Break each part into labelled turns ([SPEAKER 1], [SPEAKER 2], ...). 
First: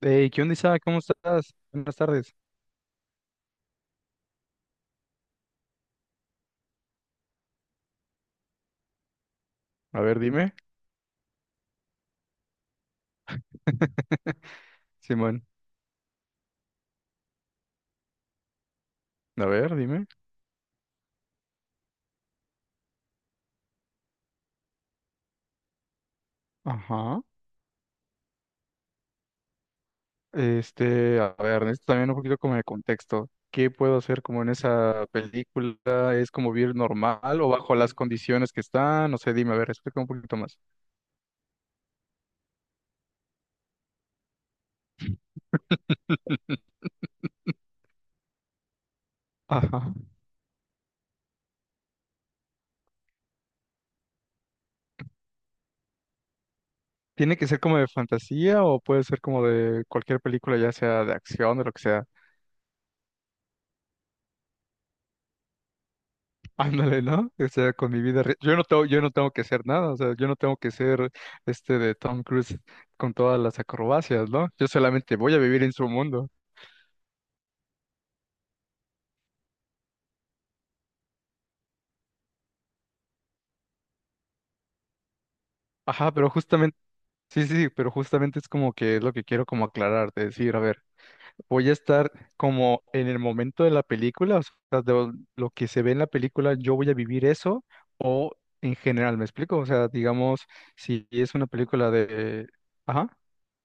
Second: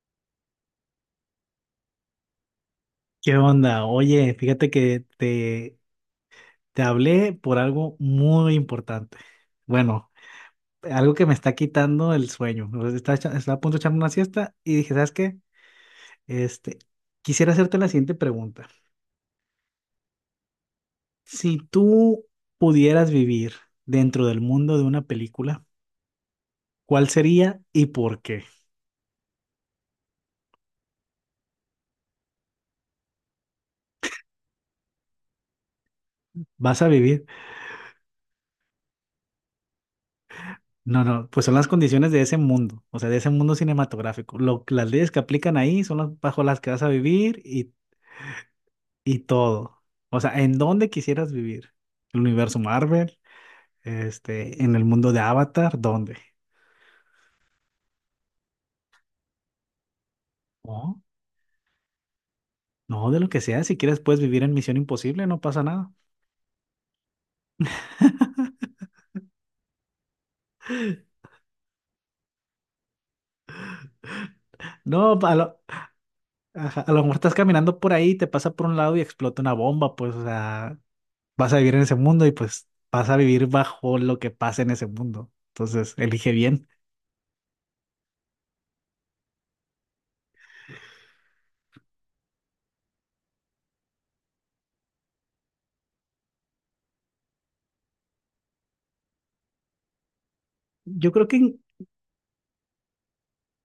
[SPEAKER 1] Hey, ¿qué onda, Isaac? ¿Cómo estás? Buenas tardes.
[SPEAKER 2] ¿Qué onda? Oye, fíjate que te hablé por algo muy importante.
[SPEAKER 1] A
[SPEAKER 2] Bueno,
[SPEAKER 1] ver, dime.
[SPEAKER 2] algo que me está quitando el sueño. O sea, estaba, estaba a punto de echarme una siesta y dije, ¿sabes qué?
[SPEAKER 1] Simón,
[SPEAKER 2] Este, quisiera hacerte la siguiente pregunta.
[SPEAKER 1] a ver, dime.
[SPEAKER 2] Si tú pudieras vivir dentro del mundo de una película, ¿cuál
[SPEAKER 1] Ajá.
[SPEAKER 2] sería y por qué?
[SPEAKER 1] Este, a ver, necesito también un poquito como de contexto. ¿Qué puedo hacer como en esa película? ¿Es como vivir
[SPEAKER 2] ¿Vas a vivir?
[SPEAKER 1] normal o bajo las condiciones que están? No sé, dime, a ver, explica un poquito más.
[SPEAKER 2] No, no, pues son las condiciones de ese mundo, o sea, de ese mundo cinematográfico. Las leyes que aplican ahí son las bajo las que vas a vivir y todo.
[SPEAKER 1] Ajá.
[SPEAKER 2] O sea, ¿en dónde quisieras vivir? ¿El universo Marvel? ¿En el mundo de Avatar? ¿Dónde?
[SPEAKER 1] ¿Tiene que ser como de fantasía o puede ser como de cualquier película, ya
[SPEAKER 2] No,
[SPEAKER 1] sea de acción, de lo que sea?
[SPEAKER 2] no, de lo que sea. Si quieres, puedes vivir en Misión Imposible, no pasa nada.
[SPEAKER 1] Ándale, ¿no? O sea, con mi vida, yo no tengo que hacer nada, o sea, yo no tengo que ser este de Tom Cruise con todas las acrobacias, ¿no? Yo
[SPEAKER 2] No,
[SPEAKER 1] solamente
[SPEAKER 2] a
[SPEAKER 1] voy a
[SPEAKER 2] lo,
[SPEAKER 1] vivir en su mundo.
[SPEAKER 2] ajá, a lo mejor estás caminando por ahí, te pasa por un lado y explota una bomba, pues, o sea, vas a vivir en ese mundo y pues vas a vivir bajo lo que pasa en ese mundo. Entonces,
[SPEAKER 1] Ajá, pero
[SPEAKER 2] elige bien.
[SPEAKER 1] justamente, sí, sí, sí, pero justamente es como que es lo que quiero como aclarar, de decir, a ver, voy a estar como en el momento de la película, o sea, de lo que se ve en la película, yo voy a vivir eso, o en general, ¿me explico? O sea, digamos, si
[SPEAKER 2] Yo creo
[SPEAKER 1] es
[SPEAKER 2] que
[SPEAKER 1] una
[SPEAKER 2] en-
[SPEAKER 1] película de, ajá,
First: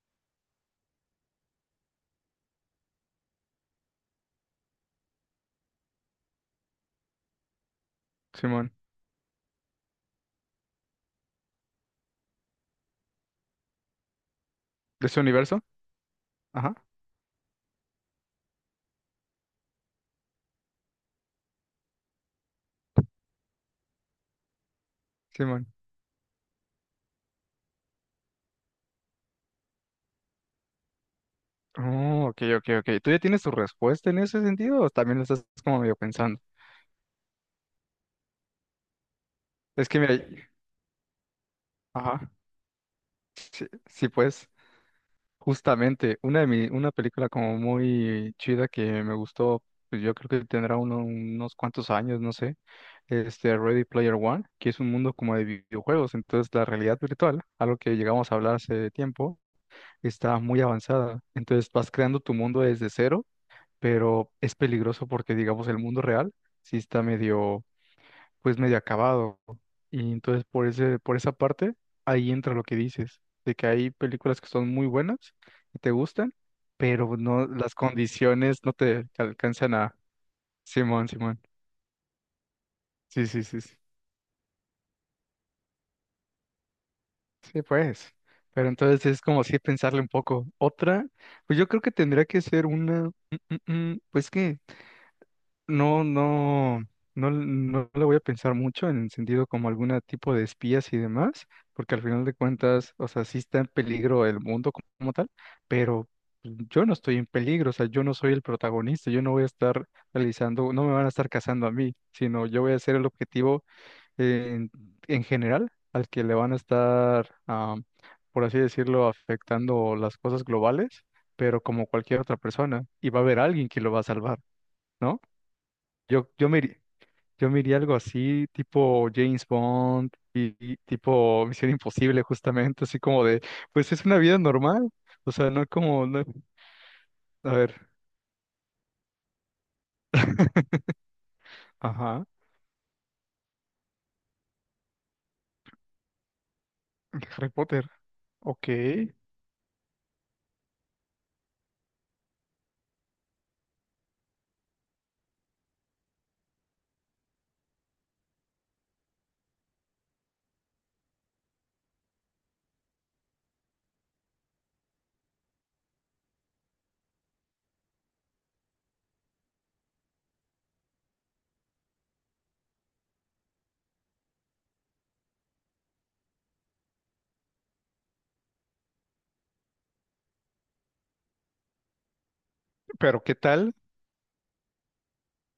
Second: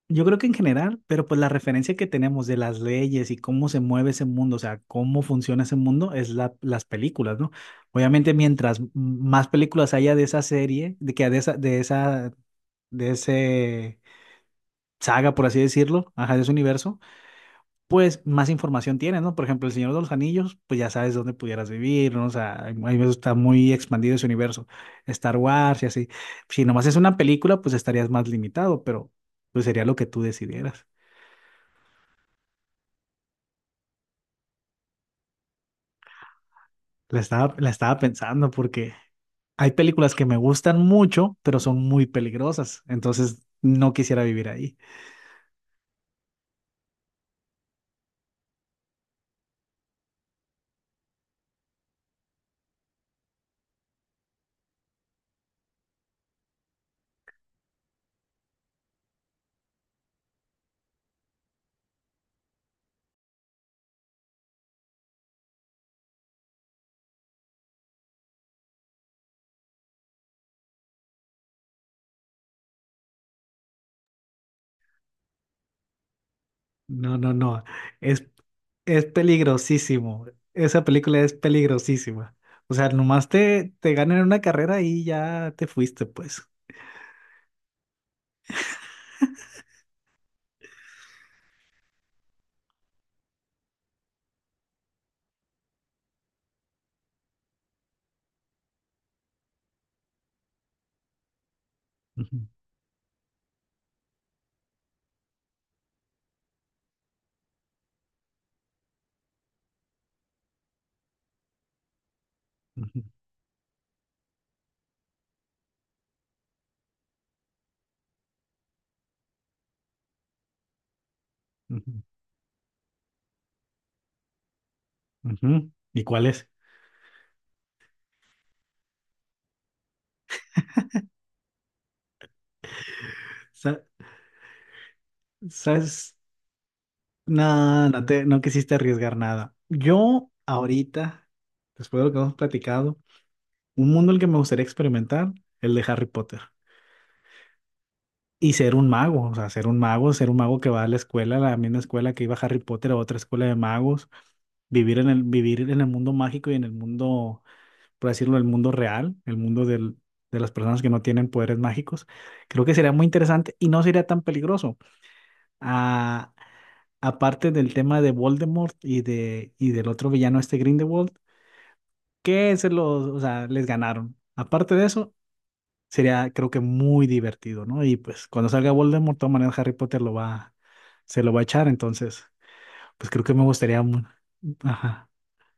[SPEAKER 2] Yo creo que en general, pero pues la referencia que tenemos de las leyes y cómo se mueve ese mundo, o sea, cómo funciona ese mundo, es las películas, ¿no? Obviamente,
[SPEAKER 1] Simón,
[SPEAKER 2] mientras más películas haya de esa serie, de que de esa, de esa, de ese
[SPEAKER 1] de ese
[SPEAKER 2] saga, por así
[SPEAKER 1] universo,
[SPEAKER 2] decirlo, ajá, de ese
[SPEAKER 1] ajá,
[SPEAKER 2] universo, pues más información tienes, ¿no? Por ejemplo, El Señor de los Anillos, pues ya sabes dónde pudieras vivir, ¿no? O sea, hay veces está muy expandido ese universo. Star
[SPEAKER 1] Simón.
[SPEAKER 2] Wars y así. Si nomás es una película, pues estarías más limitado, pero pues sería lo que tú decidieras.
[SPEAKER 1] Oh, ok, ok, ok. ¿Tú ya tienes tu respuesta en ese sentido o también lo estás como medio pensando?
[SPEAKER 2] La estaba pensando porque hay
[SPEAKER 1] Es que mira,
[SPEAKER 2] películas que me gustan mucho, pero son muy
[SPEAKER 1] ajá,
[SPEAKER 2] peligrosas. Entonces no
[SPEAKER 1] sí,
[SPEAKER 2] quisiera vivir
[SPEAKER 1] pues,
[SPEAKER 2] ahí.
[SPEAKER 1] justamente, una película como muy chida que me gustó, pues yo creo que tendrá unos cuantos años, no sé, este Ready Player One, que es un mundo como de videojuegos, entonces la realidad virtual, algo que llegamos a hablar hace tiempo, está muy avanzada. Entonces vas creando tu mundo desde cero, pero es peligroso porque digamos el mundo real sí está medio pues medio acabado. Y entonces por esa parte, ahí entra lo que dices, de que hay películas que son muy buenas y te gustan, pero
[SPEAKER 2] No, no,
[SPEAKER 1] no,
[SPEAKER 2] no.
[SPEAKER 1] las
[SPEAKER 2] Es,
[SPEAKER 1] condiciones no
[SPEAKER 2] es
[SPEAKER 1] te alcanzan a.
[SPEAKER 2] peligrosísimo. Esa
[SPEAKER 1] Simón,
[SPEAKER 2] película es
[SPEAKER 1] Simón.
[SPEAKER 2] peligrosísima. O sea,
[SPEAKER 1] Sí, sí, sí, sí.
[SPEAKER 2] te ganan una carrera y ya te fuiste, pues.
[SPEAKER 1] Sí, pues. Pero entonces es como si pensarle un poco. Otra, pues yo creo que tendría que ser una, pues que. No, no, no, no le voy a pensar mucho en el sentido como algún tipo de espías y demás, porque al final de
[SPEAKER 2] Ujú,
[SPEAKER 1] cuentas, o sea, sí está en peligro el mundo como tal, pero yo no estoy en peligro, o sea, yo no soy el protagonista, yo no voy a estar realizando, no me van a estar cazando a mí, sino yo voy a ser
[SPEAKER 2] ujú,
[SPEAKER 1] el objetivo en, en general al que le van a estar, ah, por así decirlo, afectando las cosas globales, pero como
[SPEAKER 2] ujú,
[SPEAKER 1] cualquier otra persona, y va a haber alguien que lo va a salvar, ¿no?
[SPEAKER 2] ujú. ¿Y cuál
[SPEAKER 1] Yo,
[SPEAKER 2] es?
[SPEAKER 1] yo me, iri- yo me iría algo así, tipo James Bond y, tipo Misión Imposible, justamente, así como de,
[SPEAKER 2] Sa-
[SPEAKER 1] pues es una vida normal, o sea, no como,
[SPEAKER 2] ¿Sabes?
[SPEAKER 1] a ver.
[SPEAKER 2] No quisiste arriesgar nada. Yo ahorita, después de lo que
[SPEAKER 1] Ajá.
[SPEAKER 2] hemos platicado, un mundo en el que me gustaría experimentar, el de Harry Potter.
[SPEAKER 1] Harry Potter.
[SPEAKER 2] Y
[SPEAKER 1] Ok,
[SPEAKER 2] ser un mago, o sea, ser un mago que va a la escuela, a la misma escuela que iba Harry Potter, a otra escuela de magos, vivir en el mundo mágico y en el mundo, por decirlo, el mundo real, el mundo de las personas que no tienen poderes mágicos. Creo que sería muy interesante y no sería tan peligroso. Ah, aparte del tema de Voldemort y del otro villano este Grindelwald, que se los, o sea, les ganaron. Aparte de eso, sería, creo que, muy divertido, ¿no? Y pues cuando salga Voldemort, de todas maneras Harry Potter lo va se lo va a echar, entonces, pues
[SPEAKER 1] pero
[SPEAKER 2] creo que
[SPEAKER 1] ¿qué
[SPEAKER 2] me
[SPEAKER 1] tal?
[SPEAKER 2] gustaría ajá.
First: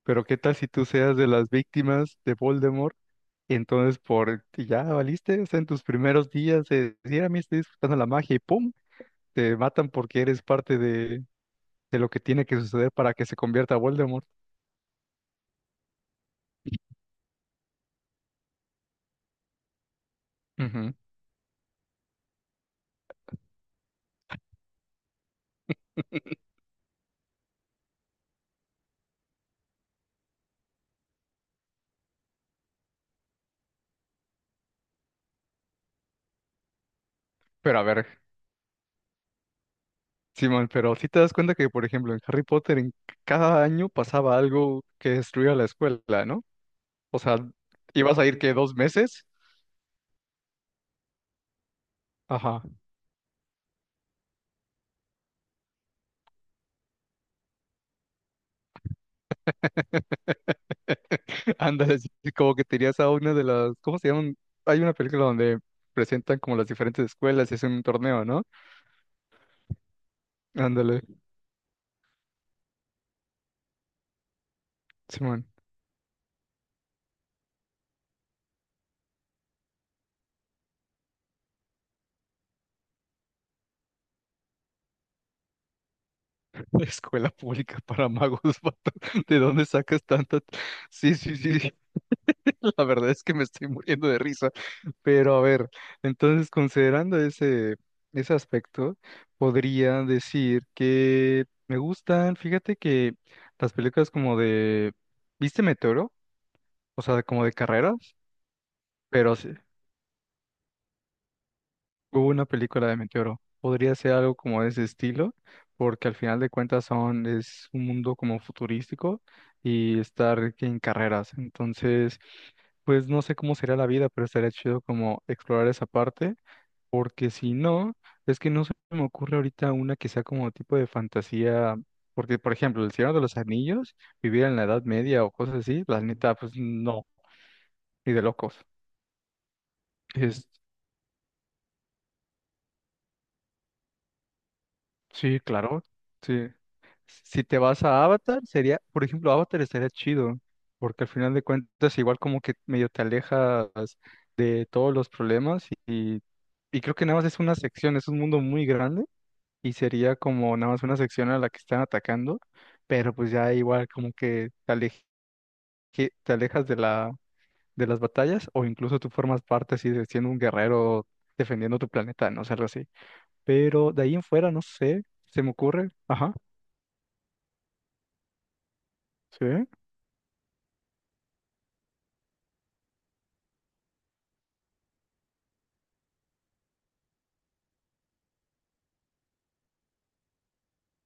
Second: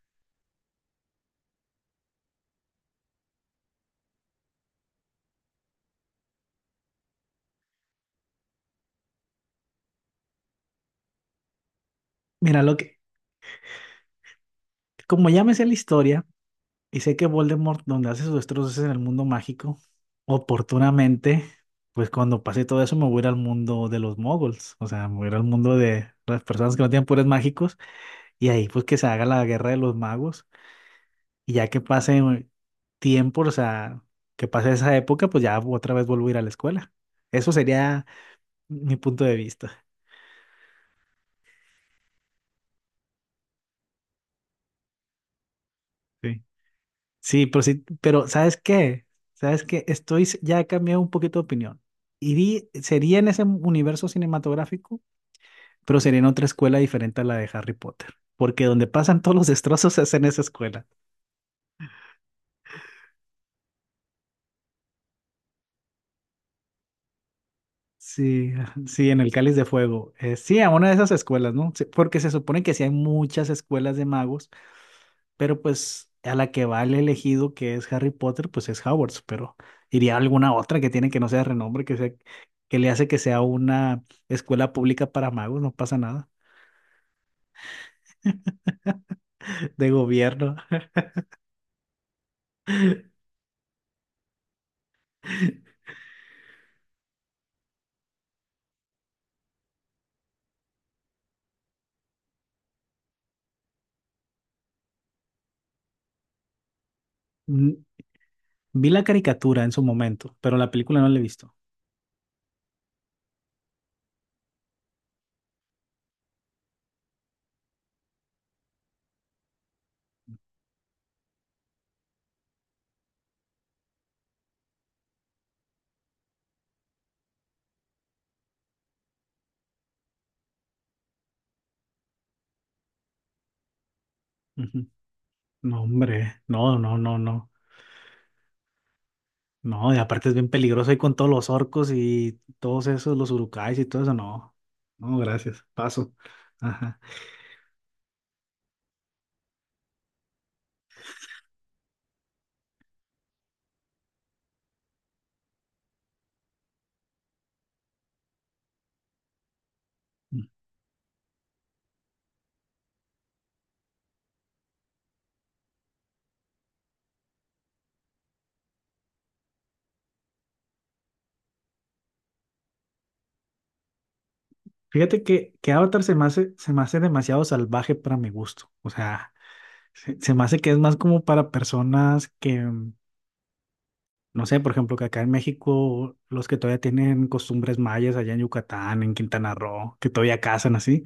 [SPEAKER 1] Pero ¿qué tal si tú seas de las víctimas de Voldemort? Entonces, y ya valiste, o sea, en tus primeros días de decir, a mí estoy disfrutando la magia y ¡pum! Te matan porque eres parte de lo que tiene que
[SPEAKER 2] Mira, lo
[SPEAKER 1] suceder
[SPEAKER 2] que,
[SPEAKER 1] para que se convierta a Voldemort.
[SPEAKER 2] como ya me sé la historia y sé que Voldemort donde hace sus destrozos es en el mundo mágico,
[SPEAKER 1] Ujú.
[SPEAKER 2] oportunamente, pues cuando pase todo eso me voy a ir al mundo de los moguls, o sea, me voy a ir al mundo de las personas que no tienen poderes mágicos. Y ahí pues que se haga la guerra de los magos y ya que pase tiempo, o sea, que pase esa época, pues ya otra vez vuelvo a ir a la escuela. Eso
[SPEAKER 1] Pero a
[SPEAKER 2] sería
[SPEAKER 1] ver,
[SPEAKER 2] mi punto de vista.
[SPEAKER 1] Simón, pero si te das cuenta que, por ejemplo, en Harry Potter en cada año pasaba algo que destruía la escuela,
[SPEAKER 2] Sí.
[SPEAKER 1] ¿no? O sea,
[SPEAKER 2] Sí,
[SPEAKER 1] ibas a
[SPEAKER 2] pero
[SPEAKER 1] ir que
[SPEAKER 2] ¿sabes
[SPEAKER 1] dos
[SPEAKER 2] qué?
[SPEAKER 1] meses.
[SPEAKER 2] ¿Sabes qué? Ya he cambiado un poquito de opinión.
[SPEAKER 1] Ajá.
[SPEAKER 2] Sería en ese universo cinematográfico, pero sería en otra escuela diferente a la de Harry Potter, porque donde pasan todos los destrozos es en esa escuela.
[SPEAKER 1] Ándale, sí, como que tenías a una de las, ¿cómo se llaman? Hay una película donde presentan como las diferentes escuelas y hacen un torneo, ¿no?
[SPEAKER 2] Sí, ajá, sí, en el Cáliz de Fuego. Sí, a una de
[SPEAKER 1] Ándale,
[SPEAKER 2] esas escuelas, ¿no? Sí, porque se supone que sí hay muchas escuelas de magos,
[SPEAKER 1] Simón,
[SPEAKER 2] pero pues a la que va el elegido, que es Harry Potter, pues es Hogwarts, pero iría a alguna otra que tiene, que no sea de renombre, que sea, que le hace que sea una escuela pública para magos, no pasa nada,
[SPEAKER 1] escuela pública para magos, vato, ¿de dónde
[SPEAKER 2] de
[SPEAKER 1] sacas tantas?
[SPEAKER 2] gobierno.
[SPEAKER 1] Sí, sí, sí, la verdad es que me estoy muriendo de risa, pero a ver, entonces considerando ese aspecto, podría decir que me gustan, fíjate que las películas como de, ¿viste Meteoro? O sea, como de
[SPEAKER 2] Mm,
[SPEAKER 1] carreras,
[SPEAKER 2] vi la
[SPEAKER 1] pero sí,
[SPEAKER 2] caricatura en su momento, pero la película no la he visto.
[SPEAKER 1] hubo una película de Meteoro. Podría ser algo como de ese estilo, porque al final de cuentas es un mundo como futurístico y estar en carreras. Entonces, pues no sé cómo sería la vida, pero estaría chido como explorar esa parte. Porque si no, es que no se me ocurre ahorita una que sea como tipo de fantasía, porque por ejemplo, El Señor de los Anillos, vivir en la Edad
[SPEAKER 2] Ujú.
[SPEAKER 1] Media o cosas
[SPEAKER 2] No,
[SPEAKER 1] así, la neta,
[SPEAKER 2] hombre,
[SPEAKER 1] pues
[SPEAKER 2] no, no,
[SPEAKER 1] no,
[SPEAKER 2] no, no.
[SPEAKER 1] y de locos.
[SPEAKER 2] No, y aparte es
[SPEAKER 1] Es,
[SPEAKER 2] bien peligroso ahí con todos los orcos y todos esos, los urukais y todo eso. No, no,
[SPEAKER 1] sí,
[SPEAKER 2] gracias.
[SPEAKER 1] claro,
[SPEAKER 2] Paso.
[SPEAKER 1] sí.
[SPEAKER 2] Ajá.
[SPEAKER 1] Si te vas a Avatar, sería, por ejemplo, Avatar estaría chido, porque al final de cuentas igual como que medio te alejas de todos los problemas y, creo que nada más es una sección, es un mundo muy grande y sería
[SPEAKER 2] Mm.
[SPEAKER 1] como nada más una sección a la que están atacando, pero pues ya igual como que te alejas de las batallas o incluso tú formas parte así de siendo un guerrero defendiendo tu planeta, no sé, algo así. Pero de ahí en fuera, no sé,
[SPEAKER 2] Fíjate
[SPEAKER 1] se me
[SPEAKER 2] que
[SPEAKER 1] ocurre,
[SPEAKER 2] Avatar
[SPEAKER 1] ajá,
[SPEAKER 2] se me hace demasiado salvaje para mi gusto. O sea,
[SPEAKER 1] sí.
[SPEAKER 2] se me hace que es más como para personas que, mm, no sé, por ejemplo, que acá en México, los que todavía tienen costumbres mayas allá en Yucatán, en Quintana Roo, que todavía cazan así.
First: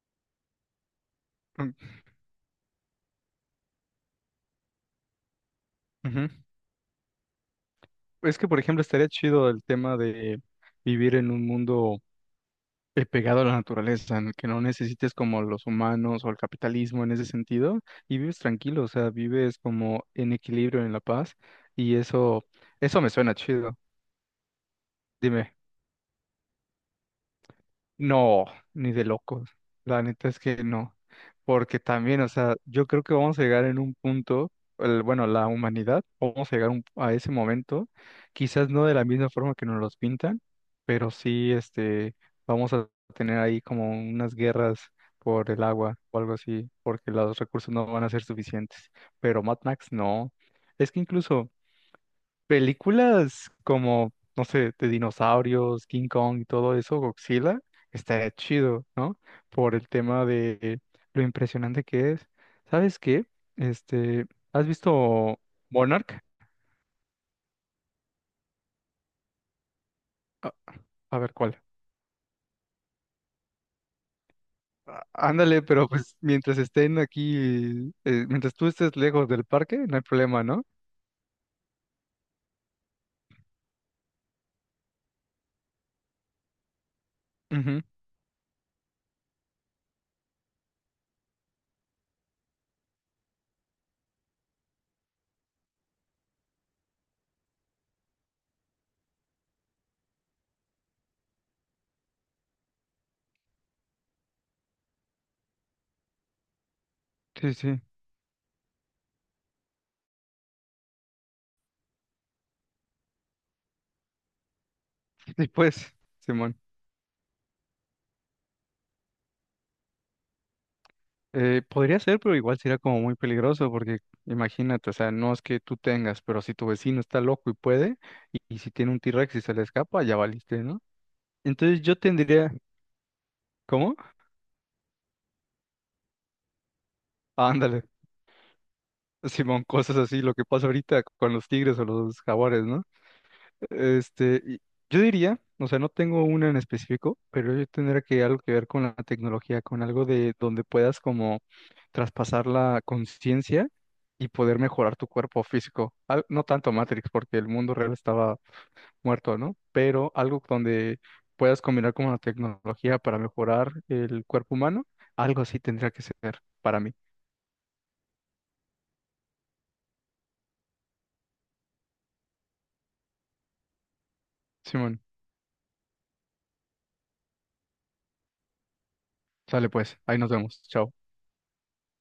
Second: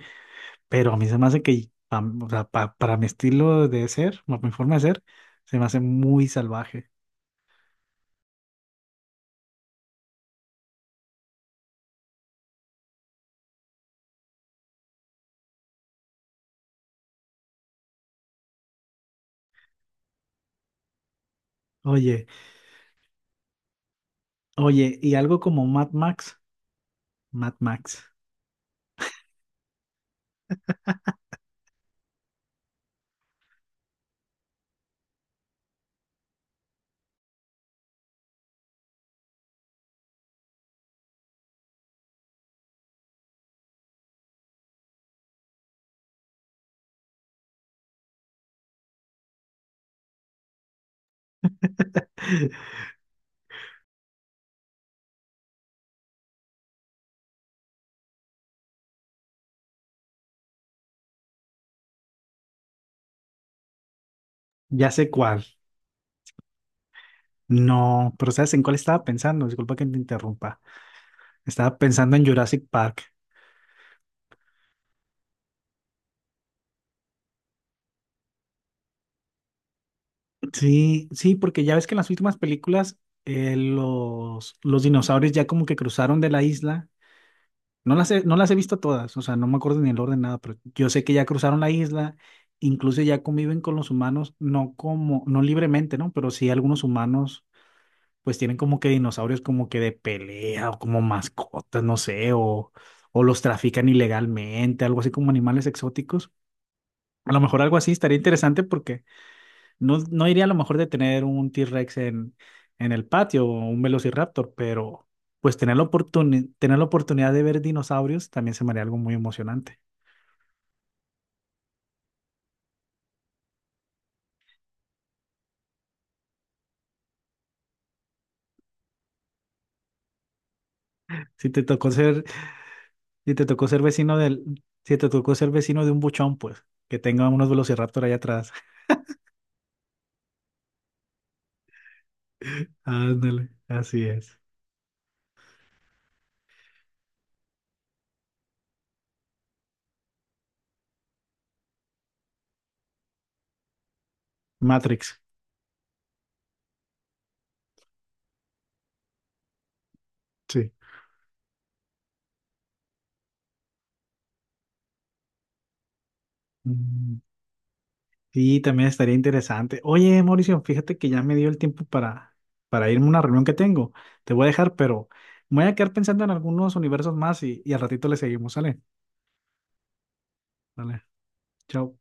[SPEAKER 2] Pero a mí se me hace que,
[SPEAKER 1] Mm,
[SPEAKER 2] pam, o sea, para mi estilo de ser, para mi forma de ser, se me hace muy
[SPEAKER 1] ujú.
[SPEAKER 2] salvaje.
[SPEAKER 1] Es que, por ejemplo, estaría chido el tema de vivir en un mundo pegado a la naturaleza, en el que no necesites como los humanos o el capitalismo en ese sentido, y vives tranquilo, o sea, vives como en equilibrio, en la paz, y
[SPEAKER 2] Oye.
[SPEAKER 1] eso me suena chido.
[SPEAKER 2] Oye, y algo
[SPEAKER 1] Dime.
[SPEAKER 2] como Mad Max, Mad Max,
[SPEAKER 1] No, ni de locos. La neta es que no. Porque también, o sea, yo creo que vamos a llegar en un punto, bueno, la humanidad, vamos a llegar a ese momento, quizás no de la misma forma que nos los pintan, pero sí, este, vamos a tener ahí como unas guerras por el agua o algo así, porque los recursos no van a ser suficientes. Pero Mad Max no. Es que incluso. Películas como, no sé, de dinosaurios, King Kong y todo eso, Godzilla, estaría chido, ¿no? Por el tema de lo impresionante que es. ¿Sabes qué? Este, ¿has
[SPEAKER 2] ya sé
[SPEAKER 1] visto
[SPEAKER 2] cuál.
[SPEAKER 1] Monarch?
[SPEAKER 2] No, pero ¿sabes en cuál estaba pensando? Disculpa que te
[SPEAKER 1] A,
[SPEAKER 2] interrumpa.
[SPEAKER 1] a ver cuál.
[SPEAKER 2] Estaba pensando en Jurassic Park.
[SPEAKER 1] Ándale, pero pues mientras estén aquí, mientras tú estés lejos del parque, no hay problema, ¿no?
[SPEAKER 2] Sí, sí, porque ya ves que en las últimas películas los dinosaurios ya como que cruzaron de la isla.
[SPEAKER 1] Ujú.
[SPEAKER 2] No las he visto todas, o sea, no me acuerdo ni el orden, nada, pero yo sé que ya cruzaron la isla, incluso ya conviven con los humanos, no como, no libremente, ¿no? Pero sí algunos humanos pues tienen como que dinosaurios como que de pelea o como mascotas, no sé, o los trafican ilegalmente, algo así como animales exóticos. A lo
[SPEAKER 1] Sí,
[SPEAKER 2] mejor algo
[SPEAKER 1] sí.
[SPEAKER 2] así estaría interesante, porque no, no iría a lo mejor de tener un T-Rex en el patio o un Velociraptor, pero
[SPEAKER 1] Y
[SPEAKER 2] pues tener
[SPEAKER 1] pues, Simón.
[SPEAKER 2] tener la oportunidad de ver dinosaurios también se me haría algo muy emocionante.
[SPEAKER 1] Podría ser, pero igual sería como muy peligroso, porque imagínate, o sea, no es que tú tengas, pero si tu vecino está loco y puede, y si tiene un T-Rex y se le escapa, ya valiste, ¿no?
[SPEAKER 2] Si te
[SPEAKER 1] Entonces
[SPEAKER 2] tocó
[SPEAKER 1] yo
[SPEAKER 2] ser,
[SPEAKER 1] tendría,
[SPEAKER 2] si te tocó ser
[SPEAKER 1] ¿cómo?
[SPEAKER 2] vecino del, si te tocó ser vecino de un buchón, pues que tenga unos
[SPEAKER 1] Ándale,
[SPEAKER 2] Velociraptor ahí atrás.
[SPEAKER 1] Simón, cosas así, lo que pasa ahorita con los tigres o los jaguares, ¿no?
[SPEAKER 2] Ándale, así es.
[SPEAKER 1] Este, y yo diría, o sea, no tengo una en específico, pero yo tendría que algo que ver con la tecnología, con algo de donde puedas como traspasar la conciencia y poder mejorar tu
[SPEAKER 2] Matrix.
[SPEAKER 1] cuerpo físico. No tanto Matrix, porque el mundo real estaba muerto, ¿no? Pero algo
[SPEAKER 2] Sí.
[SPEAKER 1] donde puedas combinar como la tecnología para mejorar el cuerpo humano, algo así tendría que ser para mí.
[SPEAKER 2] Mm, sí, también estaría interesante. Oye, Mauricio, fíjate que ya me dio el tiempo para irme a una reunión que tengo. Te voy a dejar,
[SPEAKER 1] Simón,
[SPEAKER 2] pero me voy a quedar pensando en algunos universos más y al ratito le seguimos. Sale,
[SPEAKER 1] sale pues, ahí nos vemos. Chao.
[SPEAKER 2] sale. Chao.